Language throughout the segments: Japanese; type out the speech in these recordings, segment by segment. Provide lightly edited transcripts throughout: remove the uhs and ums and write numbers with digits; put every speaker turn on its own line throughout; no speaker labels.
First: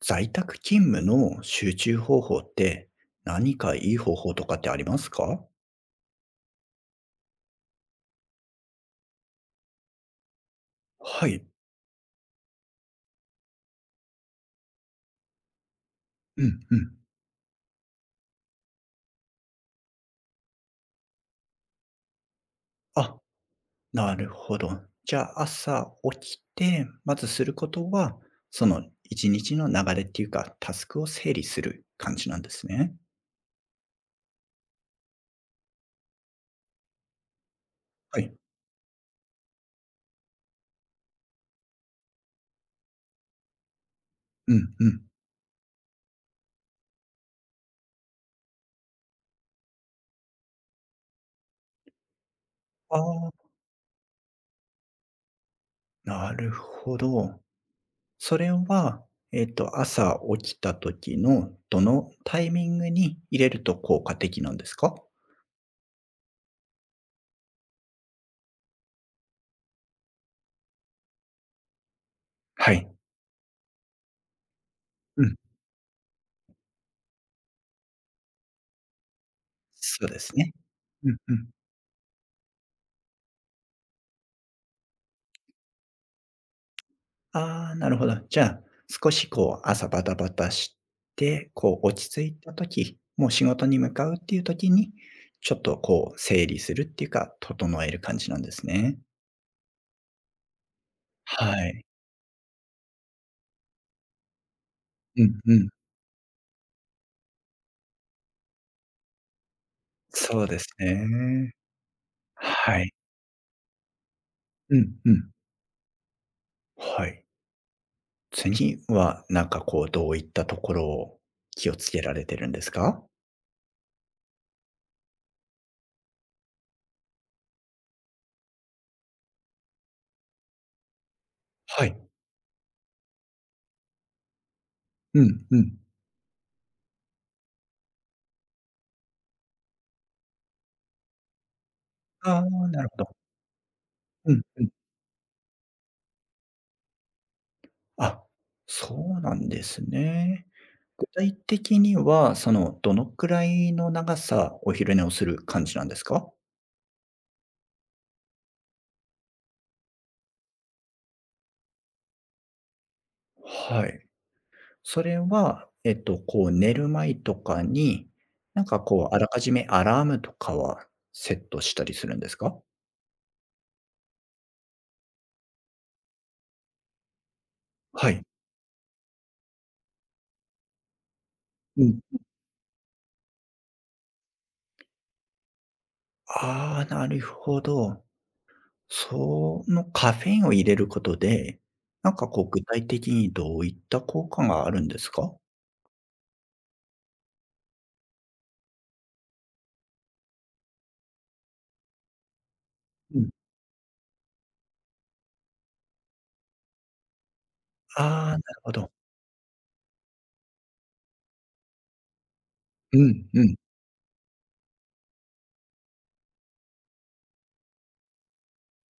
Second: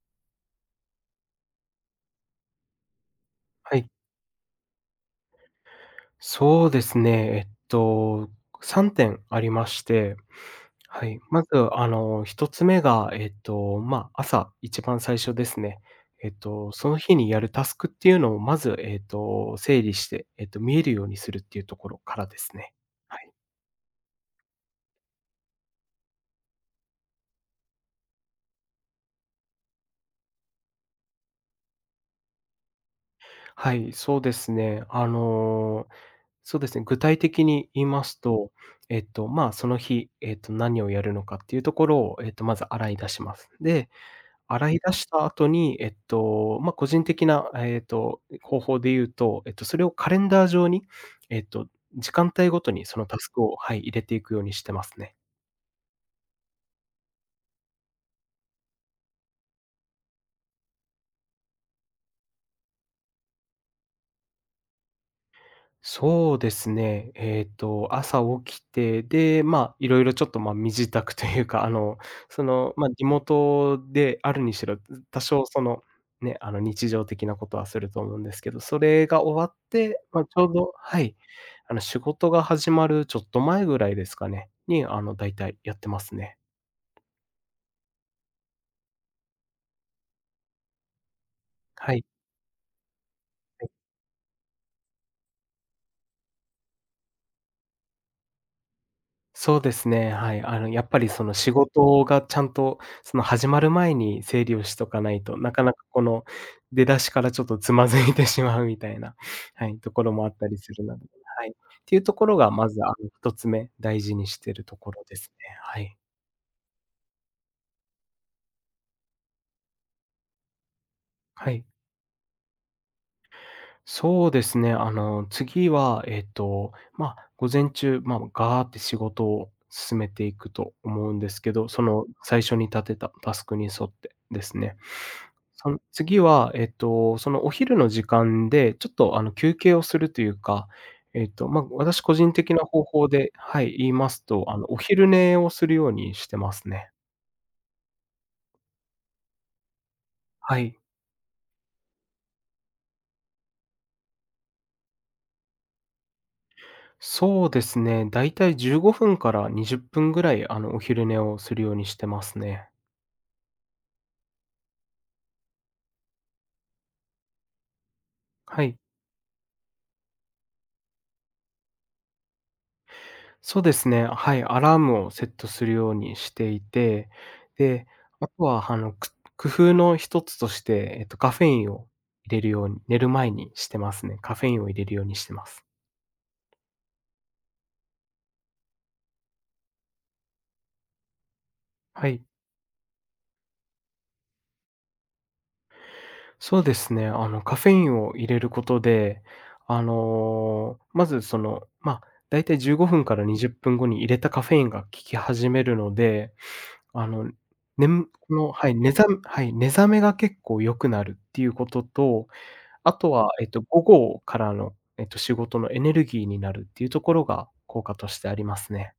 在宅勤務の集中方法って、何
は
か
い、
いい方法とかってありますか？
そうですね。えっと、3点ありまして、はい。
は
ま
い。
ず、1つ目が、朝、一番最初ですね。
うんう
そ
ん。
の日にやるタスクっていうのをまず、整理して、見えるようにするっていうところからですね。は
あ、
い。
なるほど。じゃあ、朝起きて、まずすることは、その1日の流れっていうか、タスクを整理する感じなんですね。
はい、そうですね。そうですね、具体的に言います
はい。
と、その日、何をやるのかっていうところを、まず洗い出します。で、
う
洗
ん
い
う
出
ん。
した後に、個人的な、方法で言うと、それをカレンダー上に、えっと、時間帯ごとに
あ
そのタス
あ、
クを、はい、入れていくようにしてますね。
なるほど。それは、朝起きた時のどのタイミングに入れると効果的なんですか？
そうですね。朝起きて、で、まあ、いろいろちょっと、まあ、身支度というか、
はい。
リモートであるにしろ、多
うん、
少その、ね、日常的なことはすると思うんですけど、それが終わって、
そうで
まあ、ち
す
ょう
ね。
どは
う
い、
んうん。
仕事が始まるちょっと前ぐらいですかね、に、だいたいやってますね。
ああ、なるほど。じゃあ、少しこう朝バタバタして、こう
はい。
落ち着いた時、もう仕事に向かうっていう時に、ちょっとこう整理するっていうか、整える感じなんですね。
そうですね、はい。やっぱりその仕
はい。
事がちゃんと、その始まる前に整理をしとかない
う
と、
ん
な
う
か
ん。
なかこの出だしからちょっとつまずいてしまうみたいな、はい、ところもあっ
そ
た
う
り
です
するので、はい。っ
ね。
ていうところがまず、
はい。
1つ目、大事にしてると
う
こ
ん
ろ
う
です
ん。
ね。はい。
はい。次はなんかこうどういったところを
はい。
気をつけられてるんですか？
そうですね。次は、午前中、まあ、ガーって仕事を進めていくと思うんですけど、そ
はい。
の最初に立てたタスクに沿ってですね。
うんう
その
ん。
次は、そのお昼の時間で、ちょっと休憩をするというか、私個人
ああ、
的な方
なるほ
法
ど。
で、はい、言います
うん
と、
うん。
お昼寝をするようにしてますね。
あ、そうなんですね。
はい。
具体的には、その、どのくらいの長さ、お昼寝をする感じなんですか？
そうですね。だいたい15分から20分ぐらい、お昼寝をするようにしてますね。
はい。それは、こう、寝る前とかに、な
は
ん
い、
か、こう、あらかじめアラームとかはセットしたりするんですか？
そうですね。はい、アラームをセットするようにしていて、で、
はい。
あとは、工夫の一つとして、カフェイン
う
を
ん。
入れるように寝る前にしてますね。カフェインを入れるようにしてます。
ああ、なるほど。そのカフェインを入れることで、
は
なん
い。
か、こう、具体的にどういった効果があるんですか？
そうですね。カフェインを入れることで、まず、その、まあ、だいたい15分か
う
ら
ん。
20分後に入れたカフェインが効き始めるので、あの、ねむこ
ああ、なる
の、は
ほ
い、
ど。
はい、寝覚めが結構良くなるっていうことと、あ
う
と
ん
は、
うん。
午後からの、仕事のエネルギーになるっていうところが効果としてありますね。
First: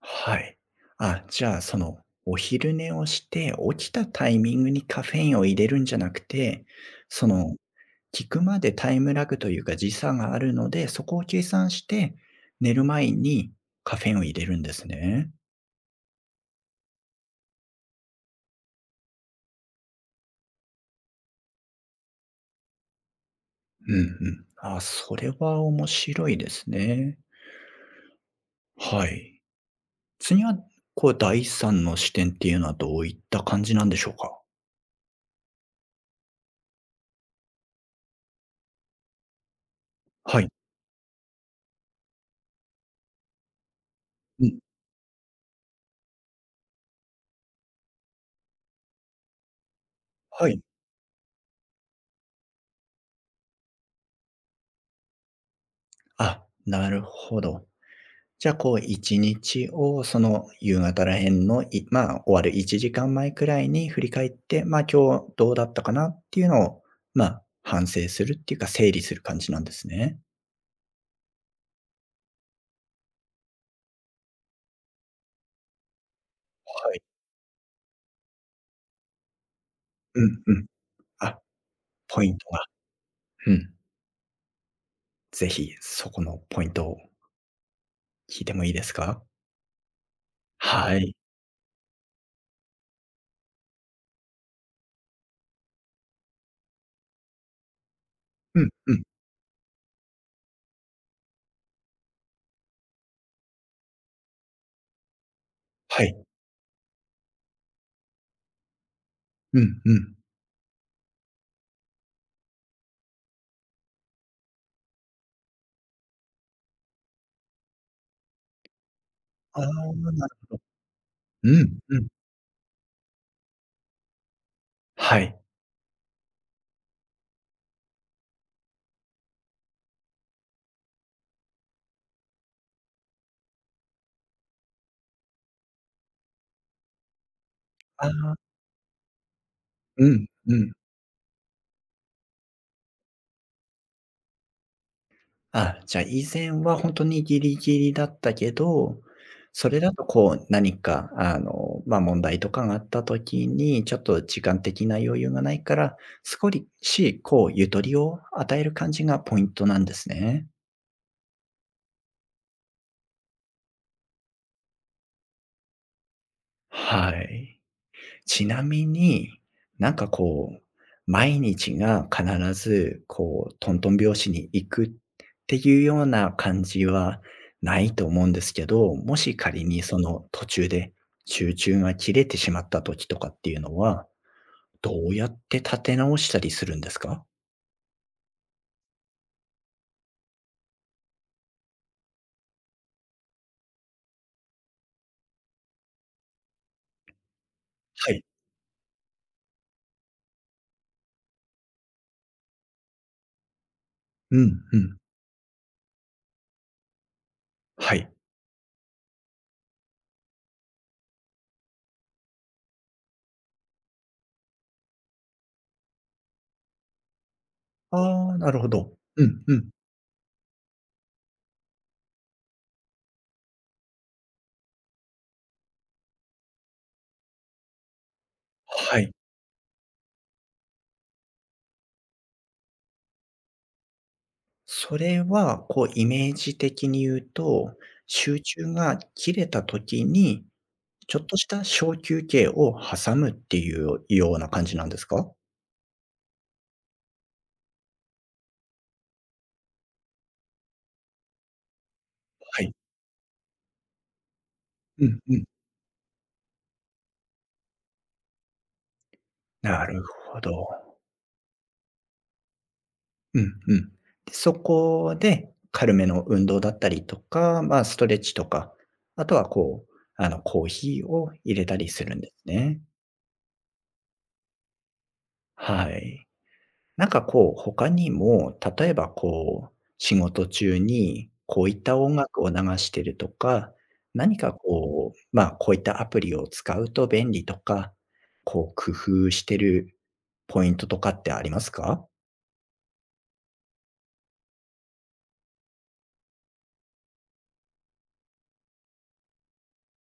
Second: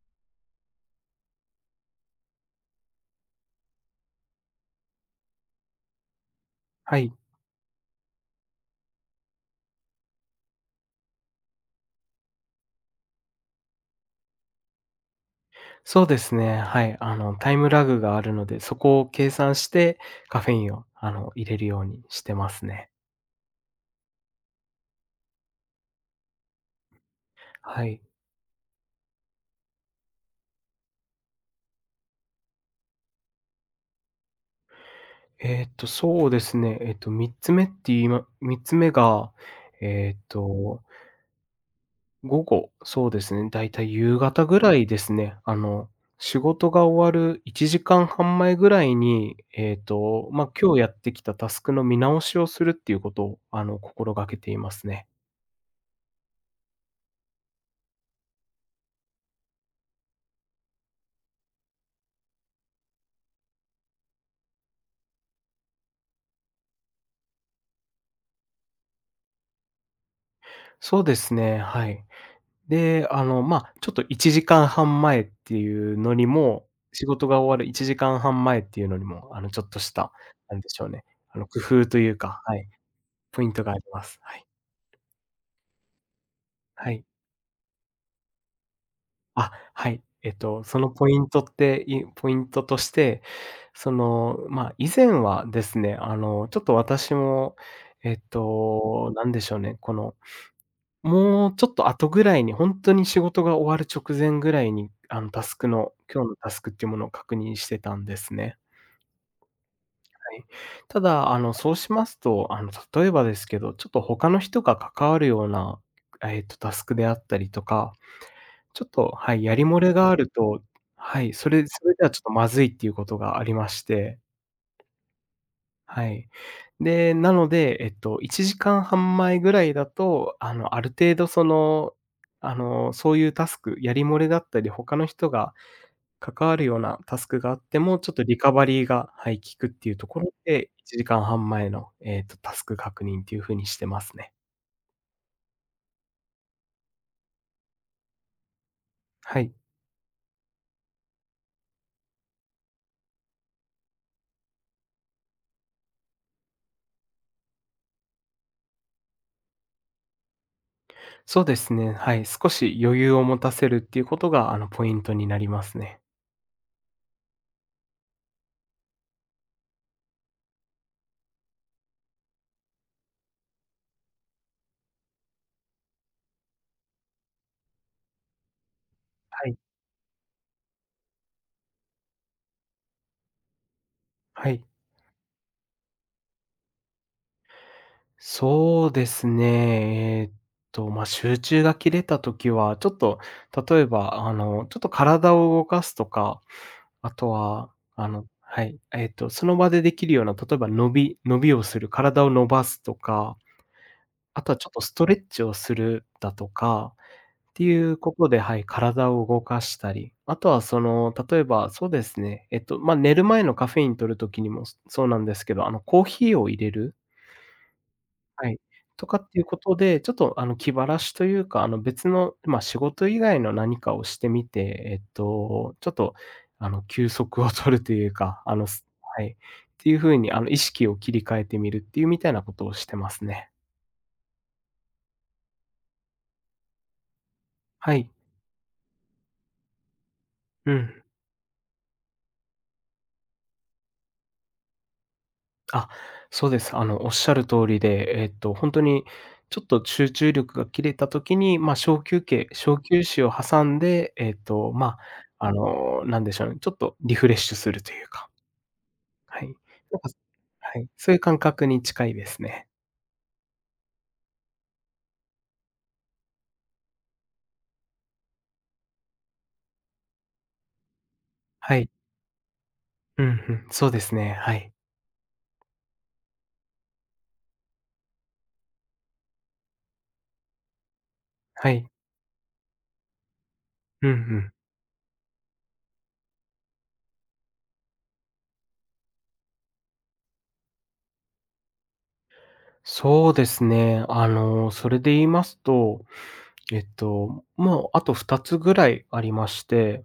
はい。あ、じゃあ、その、お昼寝をして、起きたタイミングにカフェインを入れるんじゃなくて、
はい。
その、聞くまでタイムラグというか時差があるので、そこを計算して、寝る前にカフェインを入れるんですね。
そうですね、はい。タイムラグがあるので、そこを計算して、カフェインを、入れるようにしてますね。
うんうん。あ、それは面白いですね。
はい。
はい。次は、こう、第三の視点っていうのはどういった感じなんでしょうか？
そうですね、3つ目って言いまみっつ目が、えーっ
はい。
と午後、そうですね、だいたい夕方
う
ぐ
ん。
らいですね。仕事が終わる1時間半前ぐらいに、
はい。
今日やってきたタスクの見直しをするっていうことを、心がけていますね。
あ、なるほど。じゃあ、こう1日をその夕方らへんの、まあ、終わる1時間前くらいに振り返って、まあ、今日どうだったかなっていうのを、まあ、反省するっていうか、整理する感じなんですね。
そうですね、はい。で、ちょっと1時間半前っていうのにも、
はい。
仕事が終わる1時間半前っていうのにも、ちょっとした、
うんう
なん
ん。
でしょうね、
あ、
工夫という
ポイン
か、
ト
は
が。
い、ポイン
う
ト
ん。
があります。はい。
ぜひそこのポイント
は
を
い。
聞いてもいいですか？
あ、はい。その
は
ポ
い。
イントって、ポイントとして、その、まあ、以前はですね、ちょっと私も、
うんうん。
なんでしょうね、この、もうちょっと後ぐらいに、本当に仕事が終わる直前ぐらいに、タスクの
はい。
今日のタスクっていうものを確認してたんですね。
うんうん。
はい。ただ、そうしますと、例えばですけど、ちょっと他の人が関わるような、タスクであったりとか、ちょっと、はい、や
あ
り
あ、
漏れがあると、はい、そ
う
れ
ん
それ
う
で
ん。
はちょっとまずいっていうことがありまして、
はい。
はい。で、なので、1時間半前ぐらいだと、ある程度その、そういうタスク、やり漏れだったり、他の人が関わるようなタスクがあっても、
あ
ちょっと
あ、
リカバリーが、はい、効くっていう
う
とこ
ん
ろ
う
で、
ん。
1時間半前の、タスク確認っていう風にしてますね。
あ、じゃあ以前は本当にギリギリだったけど、
はい。
それだとこう何か問題とかがあった時に、ちょっと時間的な余裕がないから、少しこうゆとりを与える感じがポイントなんですね。
そうですね、はい、少し余裕を持たせるっていうことが、ポイントになりますね。
はい。ちなみに、なんかこう、毎日が必ずこう、とんとん拍子に行くっていうような感じはないと思うんですけど、もし
はい。
仮にその途中で集中が切れてしまった時とかっていうのは、
はい、
どうやって立て直したりするんですか？
そうですね。集中が切れた時は、ちょっと例えば、ちょっと体を動かすとか、あとは、
はい。
その場でできるような、例えば伸び伸びをする、体を伸ばすとか、
う
あとは
ん
ちょっ
う
とス
ん。
トレッチをするだとかってい
は
う
い。
ことで、はい、体を動かしたり、あとはその、例えばそうですね、寝る前のカフェイン取る時にもそうなんですけど、コーヒーを入れる
ああ、
は
な
い。
るほど。
とか
う
ってい
ん
うこ
うん。
とで、ちょっと気晴らしというか、あの別の、まあ、仕事以外の何かをしてみて、ちょっとあの休息を取るというか、あのす
はい。
はい。っていう風にあの意識を切り替えてみるっていうみたいなことをしてますね。
それはこうイメージ的に言うと、
はい。
集中が切れた時に
うん。
ちょっとした小休憩を挟むっていうような感じなんですか？
あ、そうです。あのおっしゃる通りで、えっと本当にちょっと集中力が切れたときに、まあ、小休憩
はい。
小休止を挟んで、
うんうん。
なんでしょうね、ちょっとリフレッシュするというか。はい。なん
なる
か
ほど。
はい、そういう感覚に近いですね。
うんうん。で、そこで軽めの運動だったりとか、まあ、ストレッチとか、あとはこう、コーヒーを入れ
は
た
い。
りするんですね。
うんうん、そうですね。はい。
はい。なんかこう、他にも、例えばこう、仕事中にこ
は
ういっ
い。
た音楽を流してるとか、
うんう
何
ん。
かこう、まあ、こういったアプリを使うと便利とか、こう工夫してるポイントとかってありますか？
そうですね。それで言いますと、もうあと2つぐらいありまして、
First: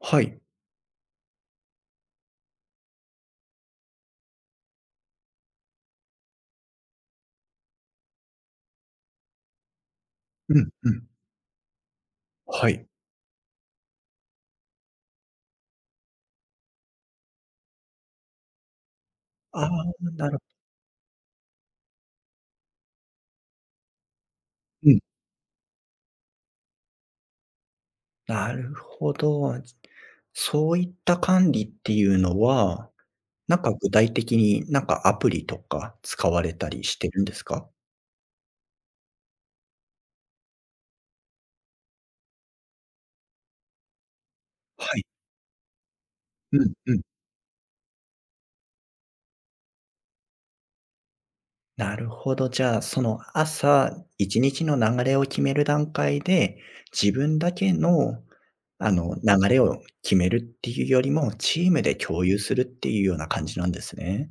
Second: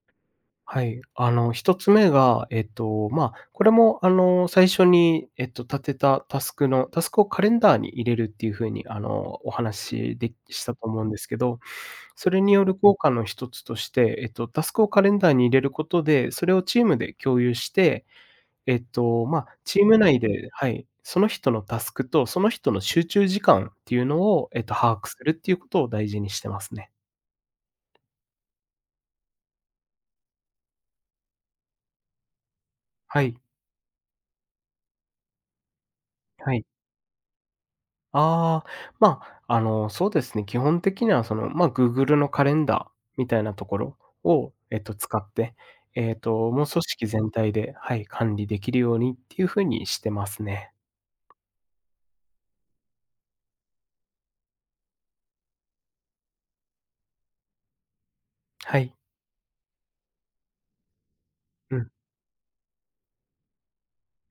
はい。
はい。1つ目が、これも、最初に、立てたタスクをカレンダーに入れるっていう風に、お話しで
う
し
ん
たと
う
思う
ん。
んですけど、それによ
は
る
い。
効果の一つとして、タスクをカレンダーに入れることで、それをチームで共有して、
ああ、
チーム内
なる
ではい、その人のタスクと、その人の集中時間っていうのを、
う
把
ん、
握するっていうことを大事にしてますね。
なるほど。そういった管理っていうのは、
はい、
なんか具体的になんかアプリとか使われ
はい。
たりしてるんですか？
ああ、まそうですね、基本的には、その、まあ、Google のカレンダーみたいなところを、
はい。
使って、
う
もう組
んうん。
織全体で、はい、管理できるようにっていう風にしてますね。
なるほど。じゃあ、その朝、1日の流れを決める段階で、自分だけの、
はい。
流れを決めるっていうよりも、チー
う
ム
ん。
で共有するっていうような感じなんですね。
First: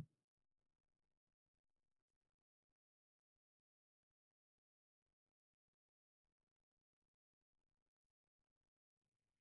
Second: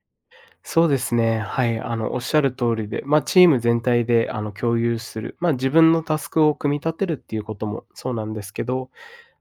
そうですね。はい。おっしゃる通りで、チーム全体で、共有する、自分のタスクを組み立てるっていうこともそうなんですけど、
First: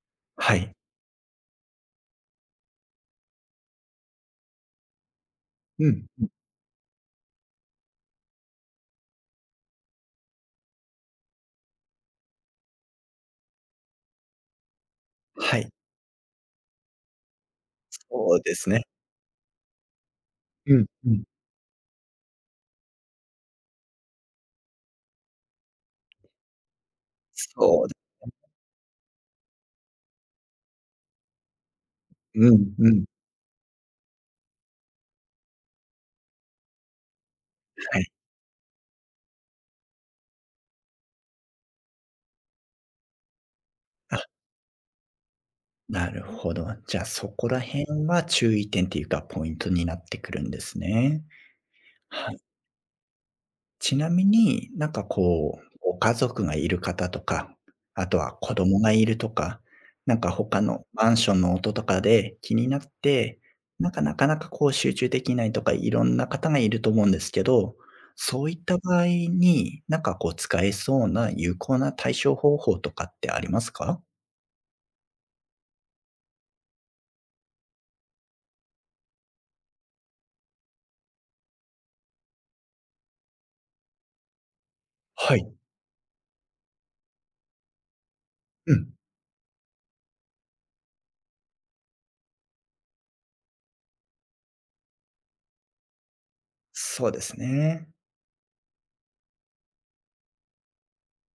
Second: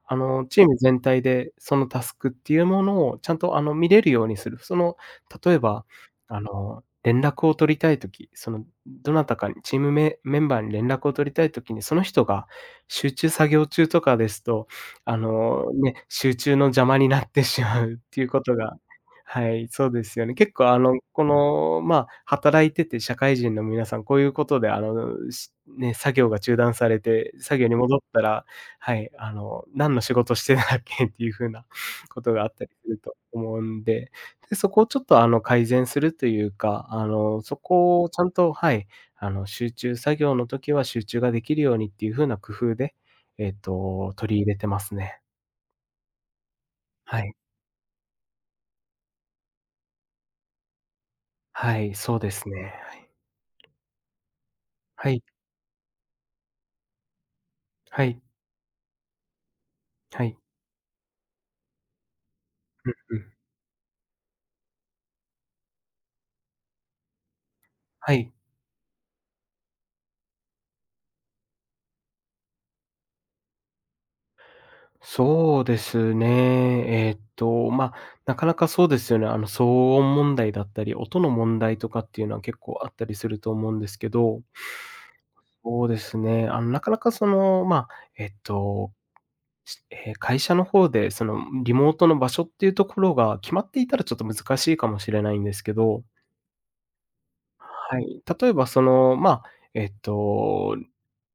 は
チー
い。
ム全体でそのタスクっていうものをちゃんと、見れるようにする。その、例えば、
うん、うん。
連絡を取りたいとき、その、どなたかにチームメメンバーに連絡を取りたいときに、その人が集中作業中とかですと、
はい。
ね、集中の邪魔になってしまうっていう
そ
こ
う
と
です
が、
ね。
はい、そうですよね。結構、
う
あ
ん、
の、
う
こ
ん。
の、まあ、働いてて社会人の皆さん、こういうことで、作業が中断されて、作業に
そうだ
戻ったら、はい、何の仕事してたっけっていう風なことがあ
う
ったり
ん、
す
う
る
ん。
と思うんで、で、そこをちょっと、改善するというか、そ
は
こを
い。
ちゃんと、はい、集中作業の時は集中ができるようにっていう風な工夫で、
あ、
取り入れてますね。
なるほど。じゃあ、
は
そ
い。
こら辺は注意点っていうか、ポイントになってくるんですね。
はい、そうで
はい。
すね。はい。
ちなみに、なんか
はい、
こう、ご家族がいる方とか、
は
あと
い、
は子供がいるとか、なん
は
か
い。
他のマンションの音とかで気になっ
うんうん。
て、なんかなかなかこう集中できないとか、いろんな方がいると思うんですけど、
はい。
そういった場合に、なんかこう使えそうな有効な対処方法とかってありますか？
そうですね。なかなかそうですよね。騒音問題だったり、音の問題とかっていうのは結構あったりすると思うんですけど、
はい。
そうですね、なかなかその、えっ
う
と、
ん。
会社の方で、その、リモートの場所っていうところが決まっていたらちょっと難しいかもしれないんですけど、
そうですね。
はい。例えばその、えっと、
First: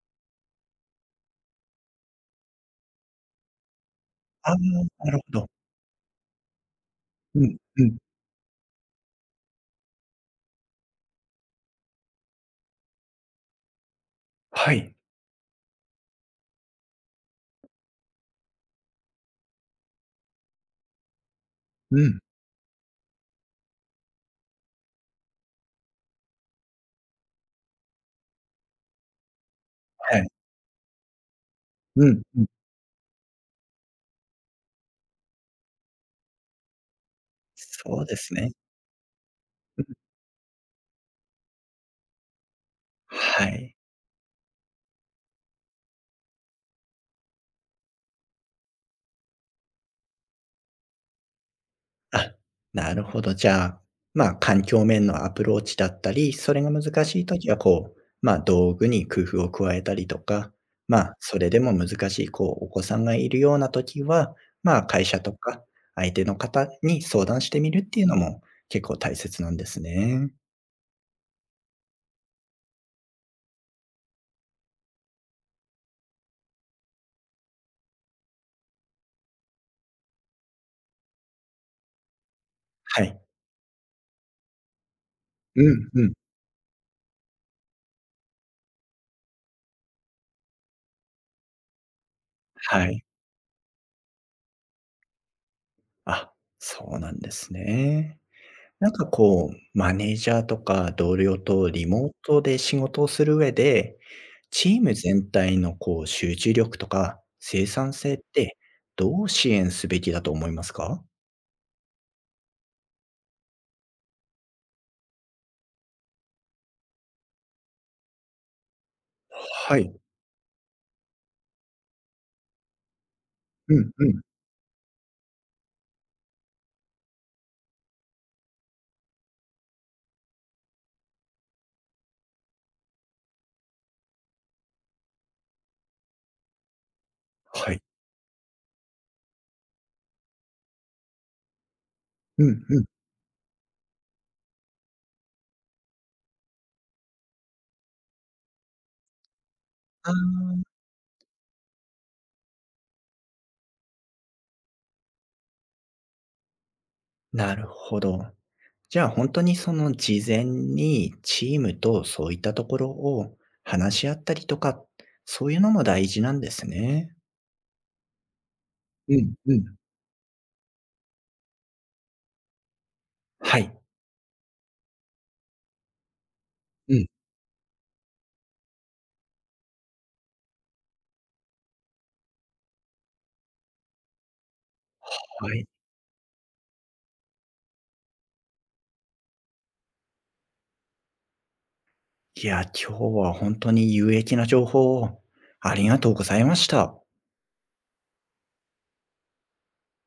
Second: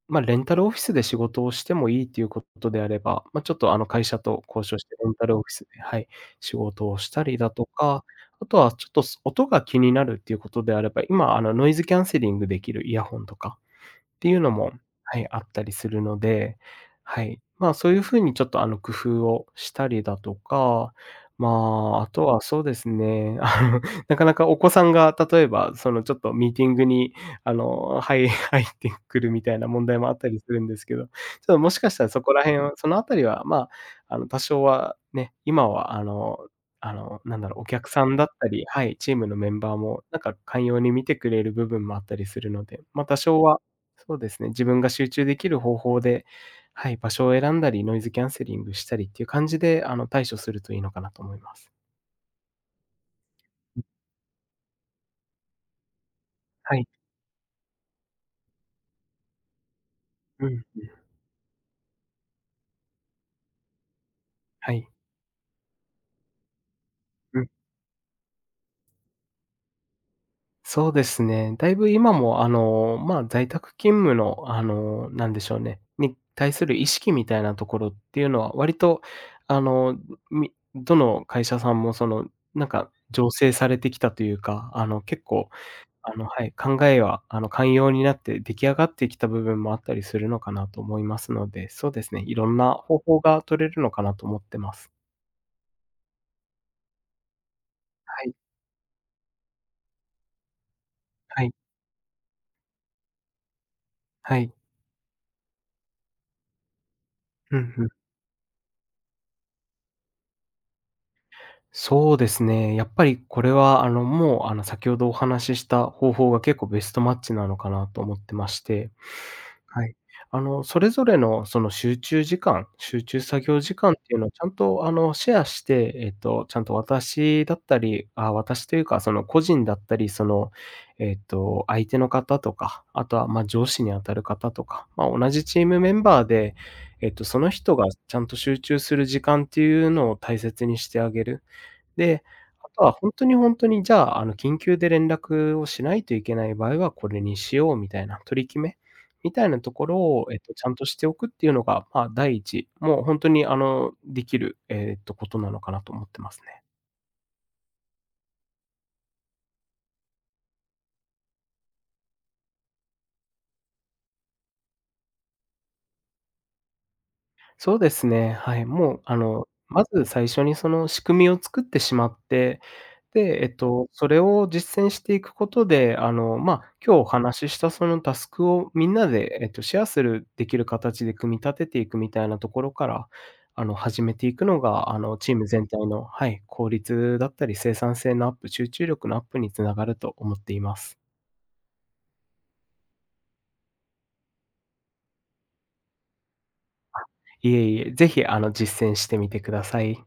レンタルオフィスで仕事をしてもいいということであれば、まあ、ちょっとあの会社と
ああ、
交渉してレ
な
ン
るほ
タルオフ
ど。
ィスで、はい、仕事をしたり
う
だ
ん、
と
うん。
か、あとはちょっと、す音が気になるっていうことであれば、今あのノイズキャンセリングできるイヤホンとかっていうのも、
はい。
はい、あったりするので、はい。まあ、そういう風にちょっと、工夫をしたりだとか、まあ、
う
あ
ん、
とはそうですね、なかなかお子さんが例えば、その、ちょっとミーティングに、はい、入ってくるみたいな問題もあっ
は
た
い。
りするんですけど、ちょっともしかした
う
らそ
ん、
こら
うん。
辺はそのあたりは、まあ、多少はね、今は、なんだろう、お客
そ
さ
う
ん
で
だっ
す
た
ね。
り、はい、チームのメンバー
うん。
も、なんか、寛容に見てくれる部分もあったりするので、まあ、多少
は
は
い。
そうですね、自分が集中できる方法で、はい、場所を選んだり、ノイズキャンセリングしたりっていう感じで、対処するといいのかなと思います。
あ、なるほど。じゃあ、まあ、環境面のアプローチだったり、それが
は
難
い。
しい時はこう、まあ、道具に工夫を加えたりと
う
か、
んう
ま
ん。
あ、それでも難しいこう、お子さんがいるような時は、
は
まあ、
い。
会社とか相手の方に相
う
談
ん。
してみるっていうのも結構大切なんですね。
そうですね。だいぶ今も、在宅勤務の、なんでしょうね、に対する意識みたいなところっていうのは、割と、あの、みどの会社さんも、その、なんか、
はい。
醸成されてきたというか、結構、
うんうん。
はい、考えは、寛容になって出来上がってきた部分もあったりするのかなと思いますので、そうですね、いろんな
は
方
い。
法が取れるのかなと思ってます。
あ、そうなんですね。
はい、
なんかこう、マネージャーとか同僚
はい、
とリモートで仕事をする上で、
はい。
チーム全体のこう集中力とか
う
生
んうん。
産性ってどう支援すべきだと思いますか？
そうですね。やっぱりこれは、あの、もう、あの、先ほどお話しした方法が結構ベストマッチなのかなと思ってまして。
は
は
い。
い。それぞれのその集中時間、集中作業時
う
間
ん
っ
う
ていう
ん。
のをちゃんと、シェアして、ちゃんと私だったり、あ、私というか、その個人だったり、その、相手の方とか、あとは、まあ、上司にあたる方とか、まあ、同じチームメンバーで、その
は
人
い。
がちゃんと集中する時間っていうのを大切にしてあげる。で、
うん
あ
う
と
ん。
は本当に本当に、じゃあ、緊急で連絡をしないといけない場合はこれにしようみたいな、取り決めみたいなところ
あ
を、
ー、
ちゃんとしておくっていうのが、まあ、第一、もう本当に、できる、ことなのかなと思ってますね。
なるほど。じゃあ本当にその事前にチームとそういったところを話し合ったりとか、そういうのも大事なんですね。
そうですね、はい。もう、
うんうん。
まず最初にその仕組みを作ってしまって、で、
はい。
それを実践していくことで、今
う
日お
ん。
話ししたそのタスクをみんなで、シェアするできる形で組み立てていくみたいなところから、始めていくのが、チーム
は
全
い。
体のはい、効率だったり生産性のアップ、集中力のアップにつながると思っています。
いや、今日は本当に有益な情報をありがとうございました。
いえいえ、ぜひ、実践してみてください。